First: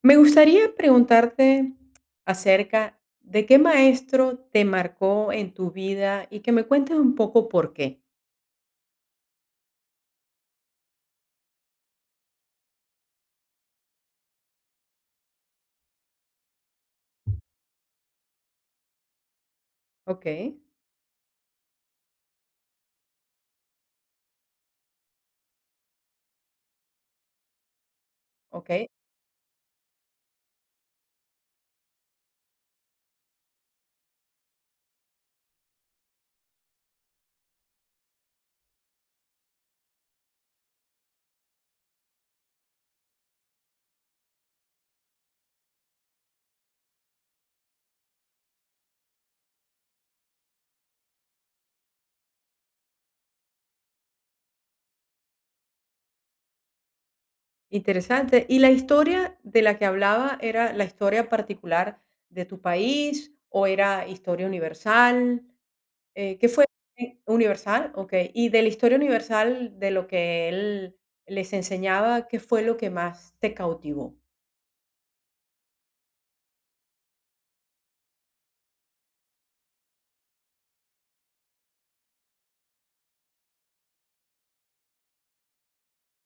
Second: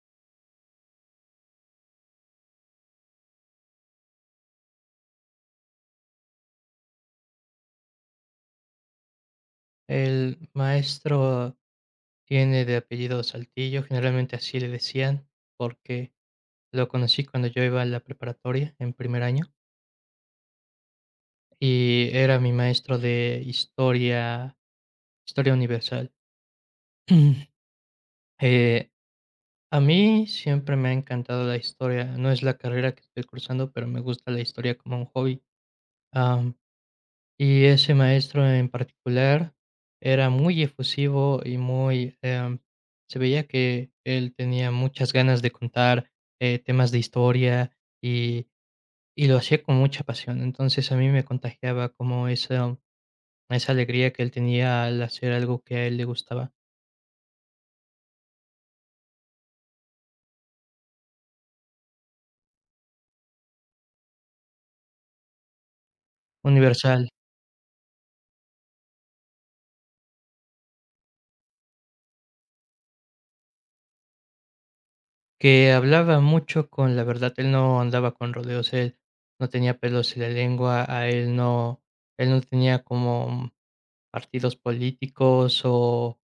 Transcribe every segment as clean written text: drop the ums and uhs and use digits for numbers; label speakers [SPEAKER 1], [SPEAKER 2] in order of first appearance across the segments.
[SPEAKER 1] Me gustaría preguntarte acerca de qué maestro te marcó en tu vida y que me cuentes un poco por qué.
[SPEAKER 2] El maestro tiene de apellido Saltillo, generalmente así le decían, porque lo conocí cuando yo iba a la preparatoria en primer año
[SPEAKER 1] Okey,
[SPEAKER 2] y era mi maestro de historia, historia universal.
[SPEAKER 1] okey,
[SPEAKER 2] Eh, a mí siempre me ha encantado la historia, no es la carrera que estoy cursando, pero me gusta la historia como un hobby. Y ese maestro en particular era muy efusivo y muy, se veía que él tenía muchas ganas de contar, temas de historia y lo hacía con mucha pasión. Entonces, a mí me contagiaba como esa alegría que él tenía al hacer algo que a él le gustaba.
[SPEAKER 1] interesante. ¿Y la historia de la que hablaba era la historia particular de tu país o era historia universal? ¿Qué fue?
[SPEAKER 2] Universal.
[SPEAKER 1] Universal, okey. Y de la historia universal de lo que él les enseñaba, ¿qué fue lo que más te cautivó?
[SPEAKER 2] Que hablaba mucho con la verdad, él no andaba con rodeos, él no tenía pelos en la lengua, a él no tenía como partidos políticos o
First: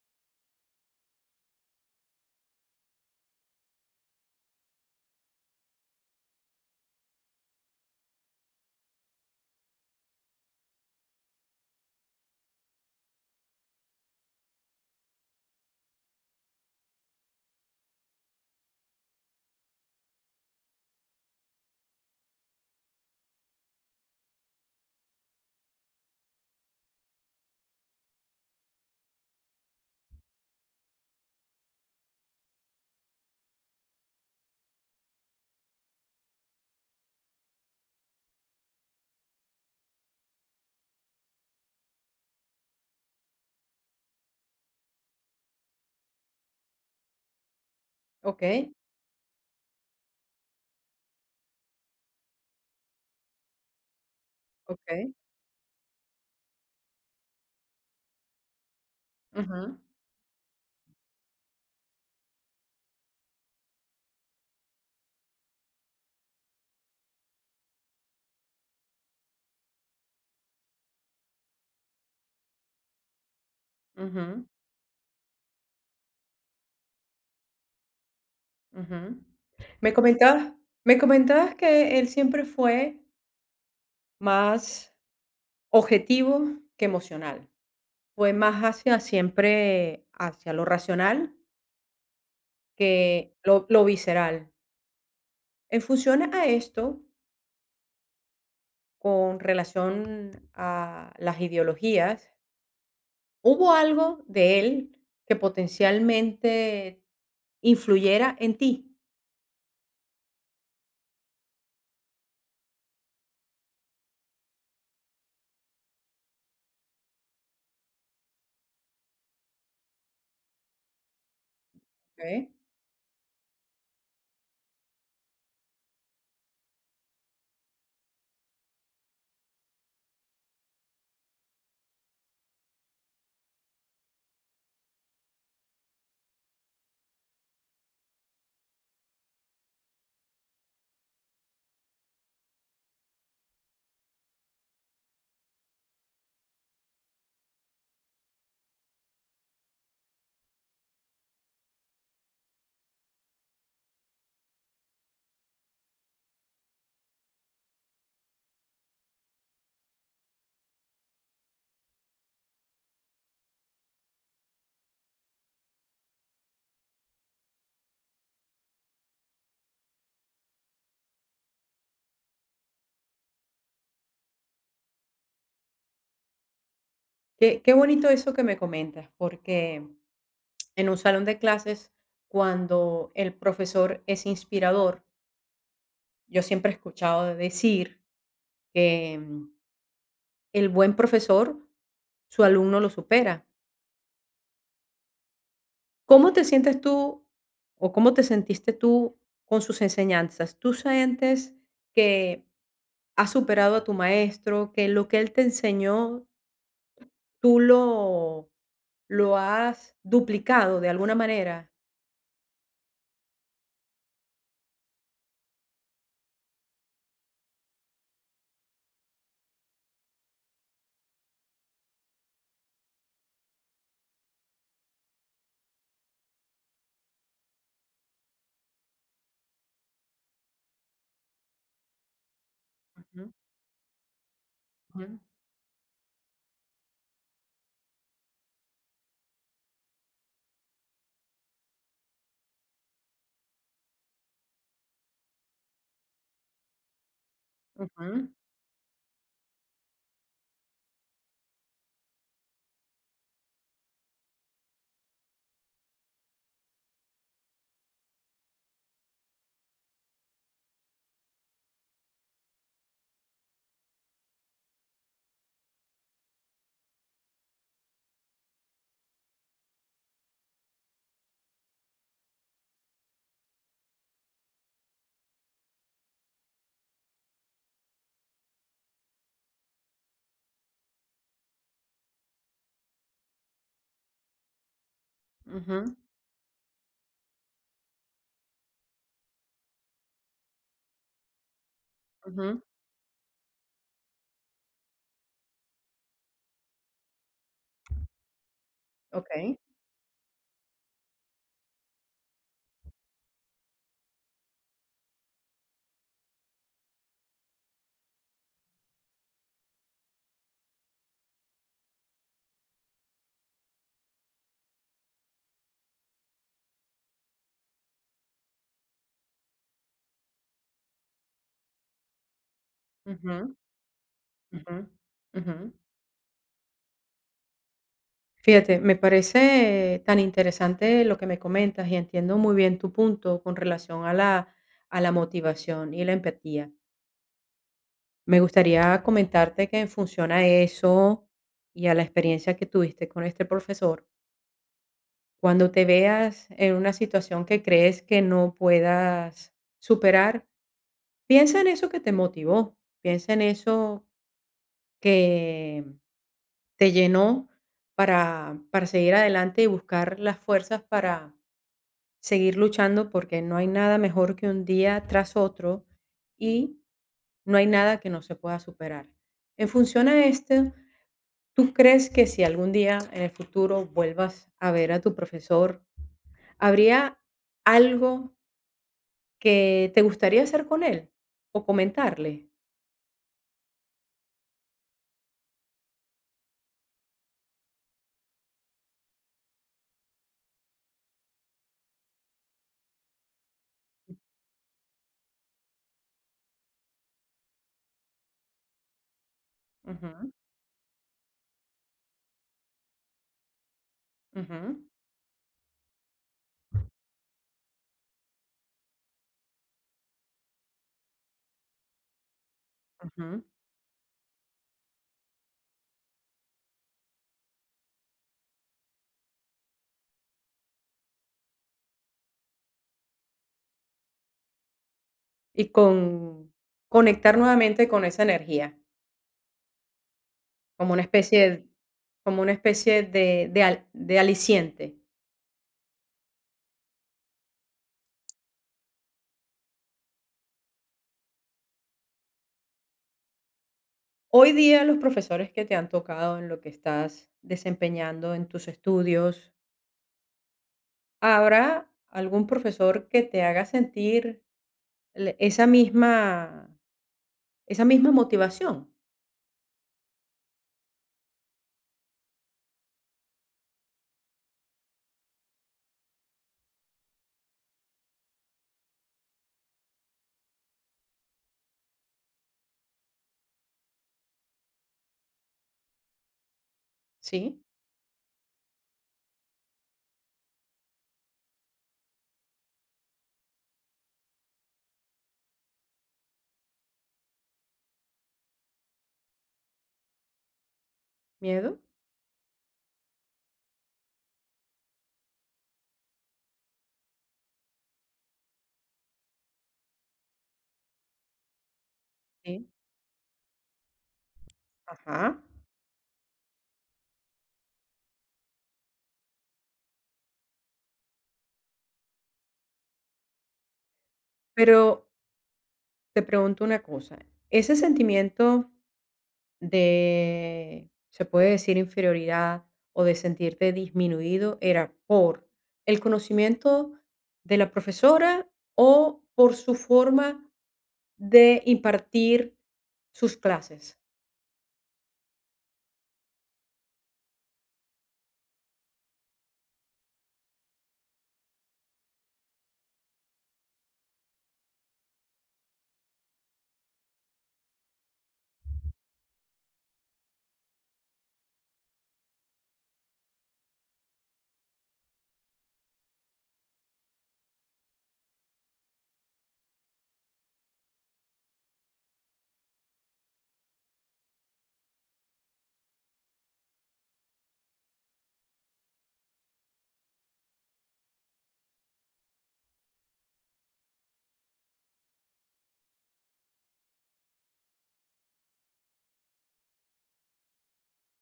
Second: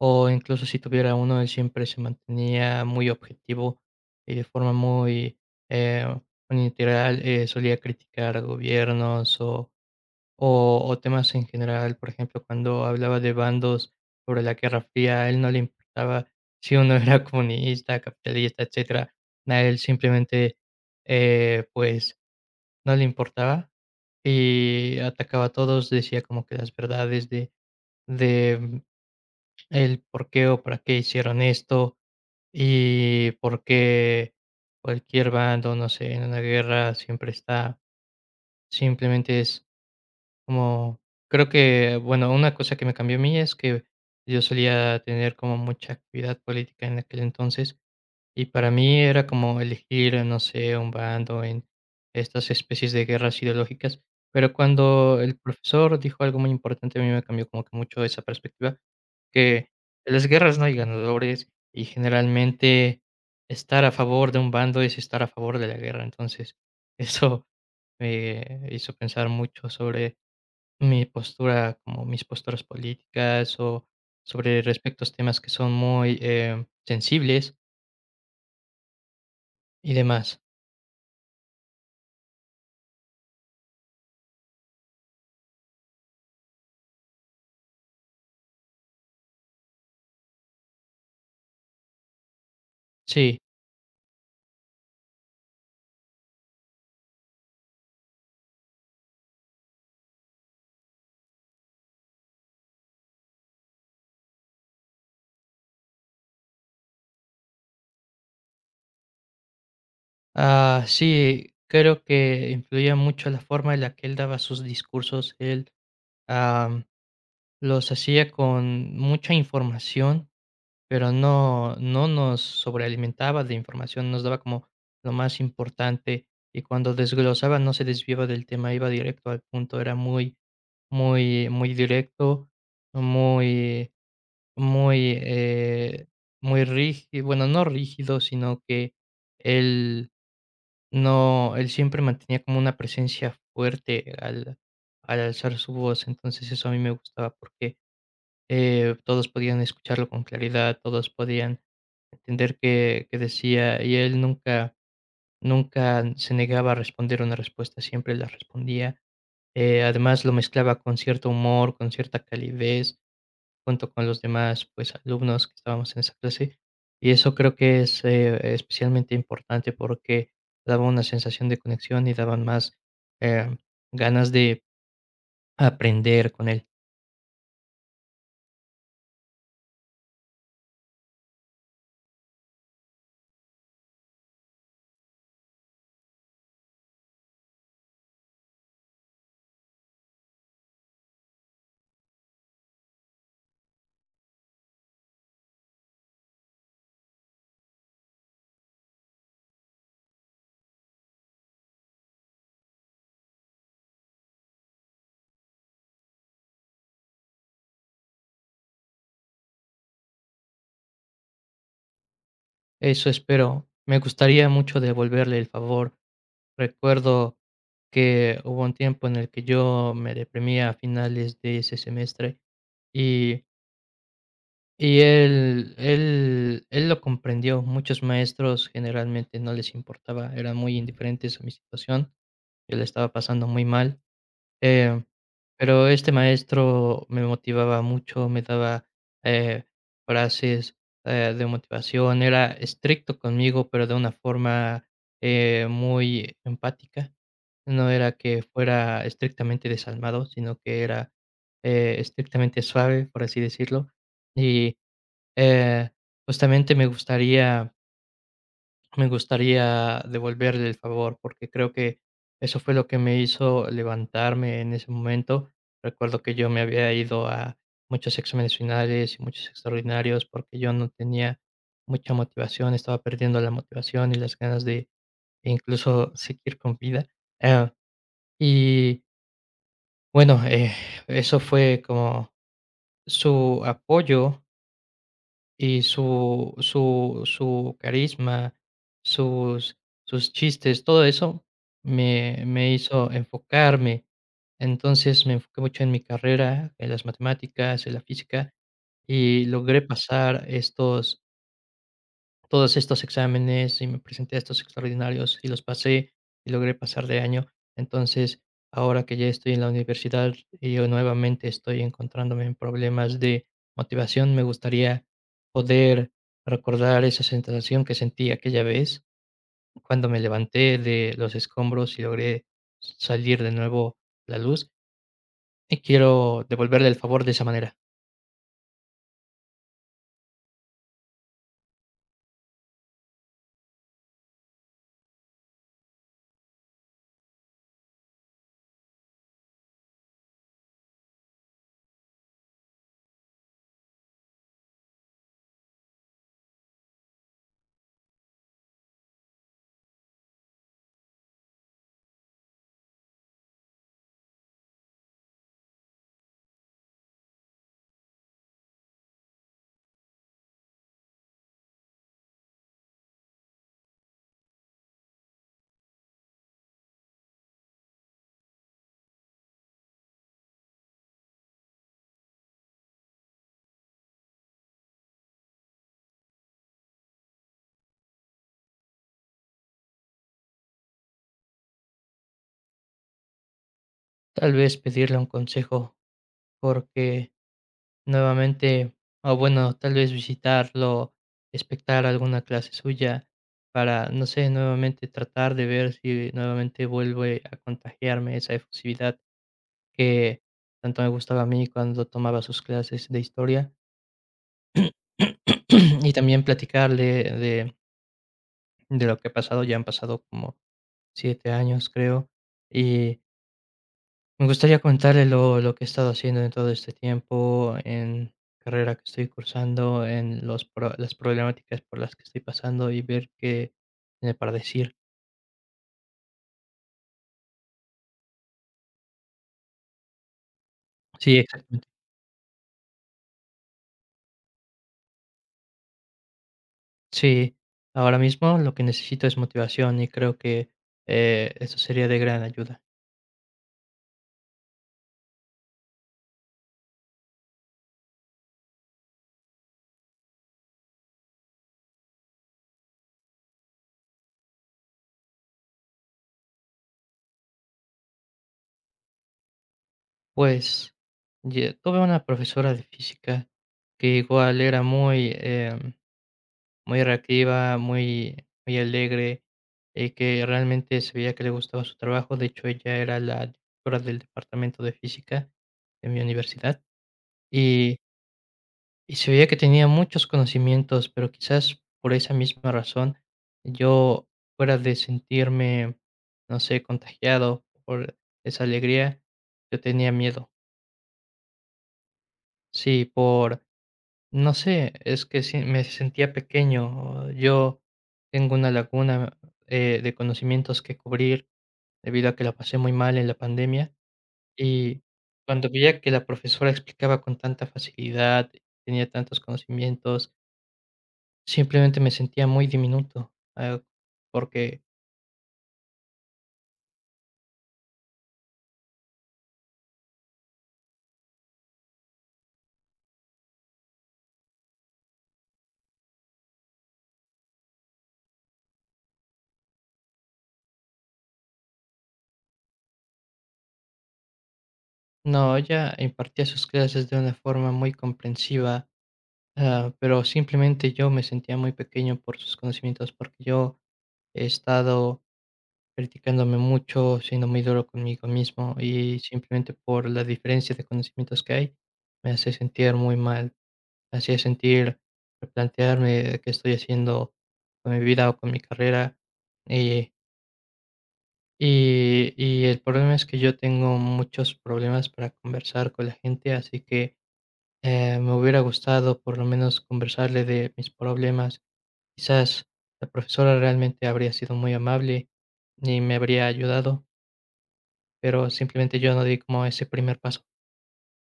[SPEAKER 2] incluso si tuviera uno, él siempre se mantenía muy objetivo y de forma muy, eh, unilateral, solía criticar gobiernos o o temas en general, por ejemplo, cuando hablaba de bandos sobre la Guerra Fría, a él no le importaba si uno era comunista, capitalista, etcétera. A él simplemente, pues, no le importaba y atacaba a todos, decía como que las verdades de el por qué o para qué hicieron esto y por qué cualquier bando, no sé, en una guerra siempre está, simplemente es como creo que, bueno, una cosa que me cambió a mí es que yo solía tener como mucha actividad política en aquel entonces, y para
[SPEAKER 1] Okey,
[SPEAKER 2] mí era como elegir, no sé, un bando en estas especies de guerras ideológicas, pero
[SPEAKER 1] okey.
[SPEAKER 2] cuando el profesor dijo algo muy importante, a mí me cambió como que mucho esa perspectiva, que
[SPEAKER 1] Ujú,
[SPEAKER 2] en las guerras no hay ganadores y generalmente estar a favor de un bando es estar a favor de la guerra. Entonces, eso me hizo pensar mucho sobre mi postura, como mis posturas políticas o
[SPEAKER 1] ujú.
[SPEAKER 2] sobre respectos temas que son muy sensibles
[SPEAKER 1] Ujú.
[SPEAKER 2] y
[SPEAKER 1] Me
[SPEAKER 2] demás.
[SPEAKER 1] comentabas me comentabas que él siempre fue más objetivo que emocional. Fue más hacia siempre hacia lo racional que
[SPEAKER 2] Sí,
[SPEAKER 1] lo visceral. En función a esto, con relación a las ideologías, ¿hubo algo de él que potencialmente influyera en ti?
[SPEAKER 2] ah, sí, creo que influía mucho la forma en la que él daba sus discursos. Él, am, los hacía con mucha información. Pero no nos
[SPEAKER 1] Okey.
[SPEAKER 2] sobrealimentaba de información, nos daba como lo más importante, y cuando desglosaba no se desviaba del tema, iba directo al punto, era muy directo, muy muy, muy rígido, bueno, no rígido, sino que él no él siempre mantenía como una presencia fuerte al alzar su voz, entonces eso a mí me gustaba porque todos podían escucharlo con claridad, todos podían entender qué decía y él nunca, nunca se negaba a responder una respuesta, siempre la respondía. Además lo mezclaba con cierto humor, con cierta calidez, junto con los demás pues alumnos que estábamos en esa clase. Y eso creo que es especialmente importante porque daba una sensación de conexión y daban más eh, ganas de aprender con él.
[SPEAKER 1] Qué qué bonito eso que me comentas, porque en un salón de clases, cuando el profesor es inspirador, yo siempre he escuchado decir que el buen profesor, su alumno lo supera. ¿Cómo te sientes tú o cómo te sentiste tú con sus enseñanzas? ¿Tú sientes que has superado a tu maestro, que lo que él te enseñó, tú lo, lo has duplicado de alguna manera?
[SPEAKER 2] Eso espero. Me gustaría mucho devolverle el favor. Recuerdo que hubo un tiempo en el que yo me deprimía a finales de ese semestre y, y él lo comprendió. Muchos maestros generalmente no les importaba, eran muy indiferentes a mi situación. Yo la estaba
[SPEAKER 1] Ujú,
[SPEAKER 2] pasando muy mal. Eh,
[SPEAKER 1] ujú.
[SPEAKER 2] pero este maestro me motivaba mucho, me daba, eh, frases, de motivación, era estricto conmigo, pero de una forma, muy empática. No era
[SPEAKER 1] Ujú,
[SPEAKER 2] que fuera estrictamente desalmado, sino que era, estrictamente suave, por así decirlo. Y, eh, justamente me gustaría devolverle el favor, porque creo que eso fue lo que me hizo levantarme en ese momento. Recuerdo que yo me había ido a muchos exámenes finales y muchos extraordinarios porque yo no tenía mucha motivación, estaba perdiendo la motivación y las ganas de e incluso seguir con vida. Ah, y bueno, eso fue como su apoyo y
[SPEAKER 1] ujú,
[SPEAKER 2] su carisma, sus sus chistes, todo eso
[SPEAKER 1] ujú.
[SPEAKER 2] me hizo enfocarme. Entonces, me enfoqué mucho en mi carrera, en las matemáticas, en la física, y
[SPEAKER 1] Okey.
[SPEAKER 2] logré pasar estos todos estos exámenes y me presenté a estos extraordinarios y los pasé y logré pasar de año. Entonces, ahora que ya estoy en la universidad y yo nuevamente estoy encontrándome en problemas de motivación, me gustaría poder recordar esa sensación que sentí aquella vez cuando me levanté de los escombros y logré
[SPEAKER 1] Ujú,
[SPEAKER 2] salir de nuevo a la luz.
[SPEAKER 1] ujú, ujú.
[SPEAKER 2] Y quiero devolverle el favor de esa manera.
[SPEAKER 1] Fíjate, me parece tan interesante lo que me comentas y entiendo muy bien tu punto con relación a la motivación y la empatía. Me gustaría comentarte que en función a eso y a la experiencia que tuviste con este profesor, cuando te veas en una situación que crees que no puedas superar, piensa en eso que te motivó, piensa en eso que te llenó para seguir adelante y buscar las fuerzas para seguir luchando porque no hay nada mejor que un día tras otro y no hay nada que no se pueda superar. En función a esto, ¿tú crees que si algún día en el futuro vuelvas a ver a tu profesor, habría algo que te gustaría hacer con él o comentarle?
[SPEAKER 2] Tal vez pedirle un consejo porque, nuevamente, o bueno, tal vez visitarlo, espectar alguna clase suya para, no sé, nuevamente tratar de ver si nuevamente vuelve a contagiarme esa efusividad
[SPEAKER 1] Ujú,
[SPEAKER 2] que tanto me gustaba a mí cuando tomaba sus clases de historia.
[SPEAKER 1] ujú,
[SPEAKER 2] Y también platicarle de lo que ha pasado. Ya han pasado como 7 años, creo.
[SPEAKER 1] ujú.
[SPEAKER 2] Me gustaría contarle lo que he estado haciendo en todo este tiempo, en carrera que estoy cursando, en las problemáticas por las que estoy pasando y ver qué tiene para decir.
[SPEAKER 1] Y conectar nuevamente con esa energía. Como una
[SPEAKER 2] Sí,
[SPEAKER 1] especie
[SPEAKER 2] exactamente.
[SPEAKER 1] como una especie de aliciente.
[SPEAKER 2] Sí, ahora mismo lo que necesito es motivación y creo que eso sería de gran ayuda.
[SPEAKER 1] Hoy día, los profesores que te han tocado en lo que estás desempeñando en tus estudios, ¿habrá algún profesor que te haga sentir le esa misma motivación?
[SPEAKER 2] Pues tuve una profesora de física que igual era muy, muy reactiva, muy, muy alegre, que realmente se veía que le gustaba su trabajo. De hecho, ella era la directora del departamento de física de mi universidad
[SPEAKER 1] ¿Sí?
[SPEAKER 2] y, y se veía que tenía muchos conocimientos, pero quizás por esa misma razón yo, fuera de sentirme, no sé, contagiado por esa alegría, yo tenía miedo.
[SPEAKER 1] ¿Miedo?
[SPEAKER 2] Sí, por no sé, es que sí, me sentía pequeño. Yo tengo una laguna, de conocimientos que cubrir, debido a que la
[SPEAKER 1] Sí.
[SPEAKER 2] pasé muy mal en la pandemia, y
[SPEAKER 1] Ajá.
[SPEAKER 2] cuando veía que la profesora explicaba con tanta facilidad, tenía tantos conocimientos, simplemente me sentía muy diminuto, ah,
[SPEAKER 1] Pero
[SPEAKER 2] porque...
[SPEAKER 1] te pregunto una cosa, ese sentimiento de, se puede decir, inferioridad o de sentirte disminuido era por el conocimiento de la profesora o por su forma de impartir sus clases.
[SPEAKER 2] No, ella impartía sus clases de una forma muy comprensiva, ah, pero simplemente yo me sentía muy pequeño por sus conocimientos, porque yo he estado criticándome mucho, siendo muy duro conmigo mismo y simplemente por la diferencia de conocimientos que hay, me hace sentir muy mal. Me hacía sentir, replantearme qué estoy haciendo con mi vida o con mi carrera. Eh, y el problema es que yo tengo muchos problemas para conversar con la gente, así que, me hubiera gustado por lo menos conversarle de mis problemas. Quizás la profesora realmente habría sido muy amable y me habría ayudado. Pero simplemente yo no di como ese primer paso.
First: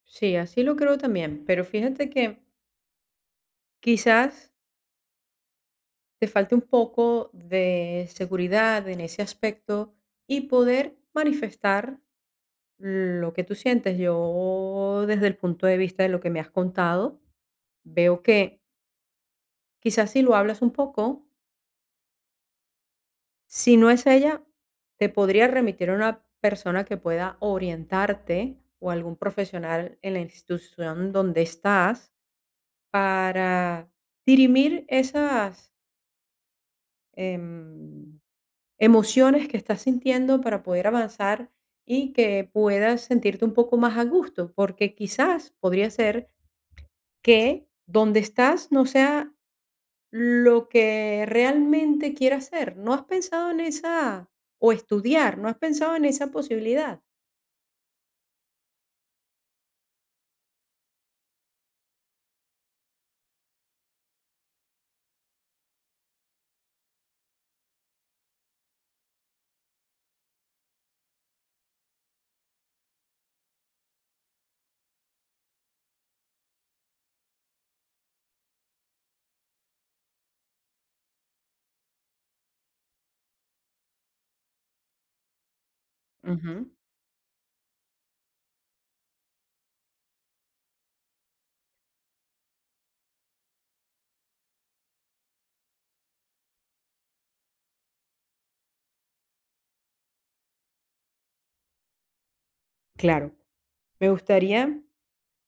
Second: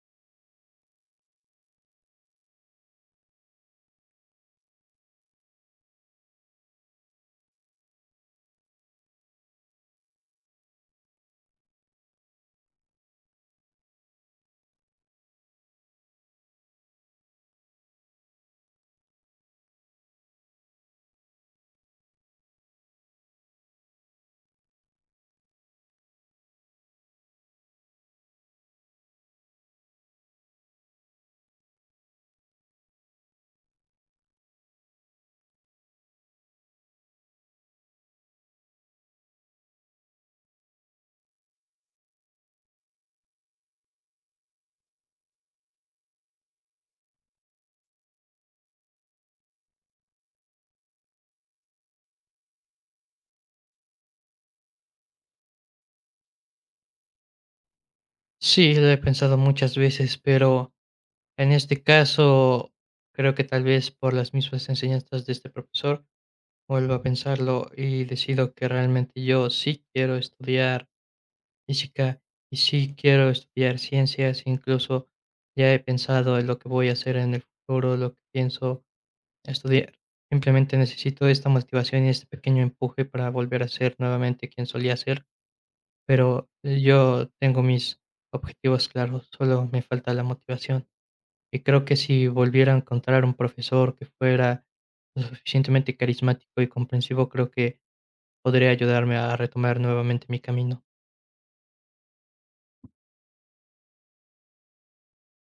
[SPEAKER 1] Sí, así lo creo también, pero fíjate que quizás te falte un poco de seguridad en ese aspecto y poder manifestar lo que tú sientes. Yo, desde el punto de vista de lo que me has contado, veo que quizás si lo hablas un poco, si no es ella, te podría remitir a una persona que pueda orientarte o algún profesional en la institución donde estás para dirimir esas em, emociones que estás sintiendo para poder avanzar y que puedas sentirte un poco más a gusto, porque quizás podría ser que donde estás no sea lo que realmente quiera hacer. ¿No has pensado en esa o estudiar? ¿No has pensado en esa posibilidad?
[SPEAKER 2] Sí, lo he pensado muchas veces, pero en este caso, creo que tal vez por las mismas enseñanzas de este profesor, vuelvo a pensarlo y decido que realmente yo sí quiero estudiar física y sí quiero estudiar ciencias. Incluso ya he pensado en lo que voy a hacer en el futuro, lo que pienso estudiar. Simplemente necesito esta motivación y este pequeño empuje para volver a ser nuevamente quien solía ser. Pero
[SPEAKER 1] Ujú.
[SPEAKER 2] yo tengo mis objetivos claros, solo me falta la motivación. Y creo que si volviera a encontrar un profesor que fuera lo suficientemente carismático y comprensivo, creo que podría ayudarme a retomar nuevamente mi camino.
[SPEAKER 1] Claro, me gustaría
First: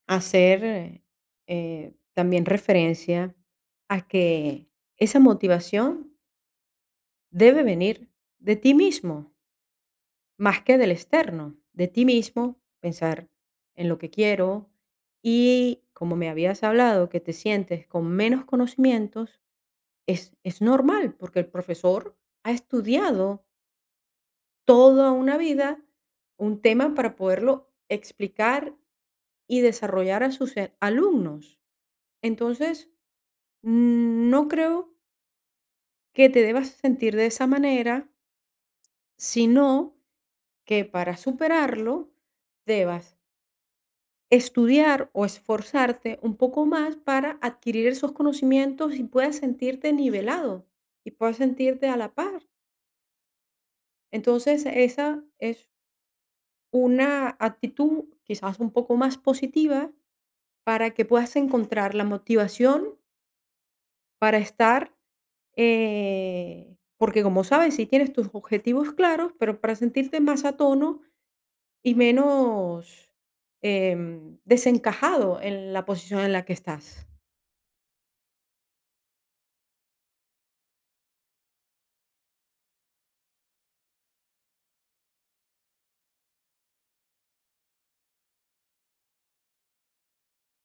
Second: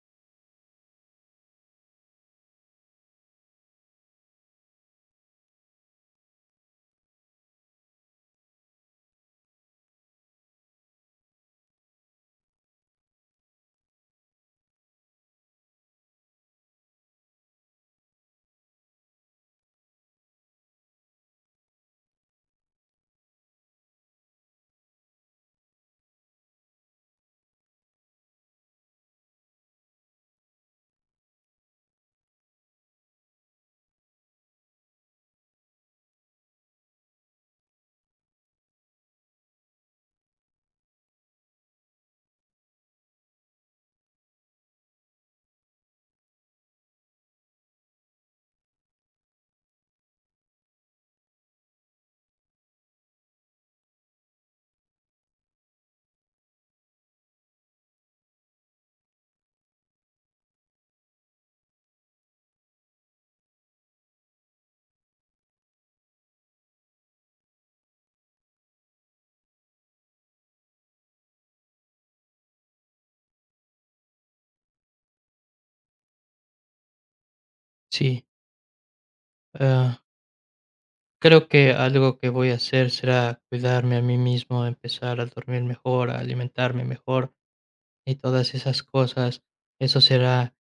[SPEAKER 1] hacer también referencia a que esa motivación debe venir de ti mismo, más que del externo, de ti mismo, pensar en lo que quiero y como me habías hablado, que te sientes con menos conocimientos, es normal, porque el profesor ha estudiado toda una vida un tema para poderlo explicar y desarrollar a sus, alumnos. Entonces, no creo que te debas sentir de esa manera, sino que para superarlo debas estudiar o esforzarte un poco más para adquirir esos conocimientos y puedas sentirte nivelado y puedas sentirte a la par. Entonces, esa es una actitud quizás un poco más positiva para que puedas encontrar la motivación para estar, porque como sabes, si tienes tus objetivos claros, pero para sentirte más a tono y menos desencajado en la posición en la que estás.
[SPEAKER 2] Sí, ah, creo que algo que voy a hacer será cuidarme a mí mismo, empezar a dormir mejor, a alimentarme mejor y todas esas cosas. Eso será,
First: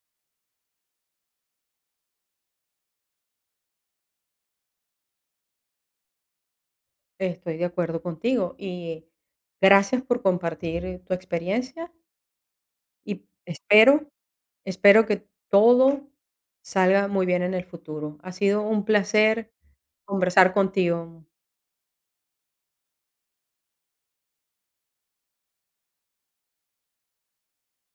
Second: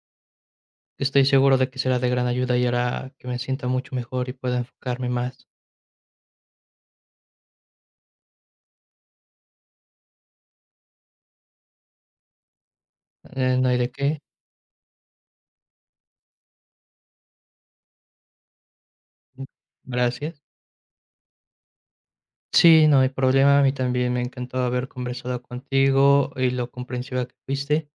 [SPEAKER 2] estoy seguro de que será de gran ayuda y hará que me sienta mucho mejor y pueda enfocarme más.
[SPEAKER 1] Estoy de acuerdo contigo y gracias por compartir tu experiencia. Y
[SPEAKER 2] No hay de
[SPEAKER 1] espero,
[SPEAKER 2] qué.
[SPEAKER 1] espero que todo salga muy bien en el futuro. Ha sido un placer
[SPEAKER 2] Gracias.
[SPEAKER 1] conversar contigo.
[SPEAKER 2] Sí, no hay problema. A mí también me encantó haber conversado contigo y lo comprensiva que fuiste.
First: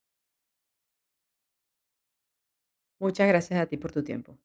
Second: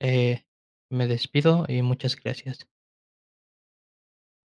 [SPEAKER 2] Eh, Me despido y muchas gracias.
[SPEAKER 1] Muchas gracias a ti por tu tiempo.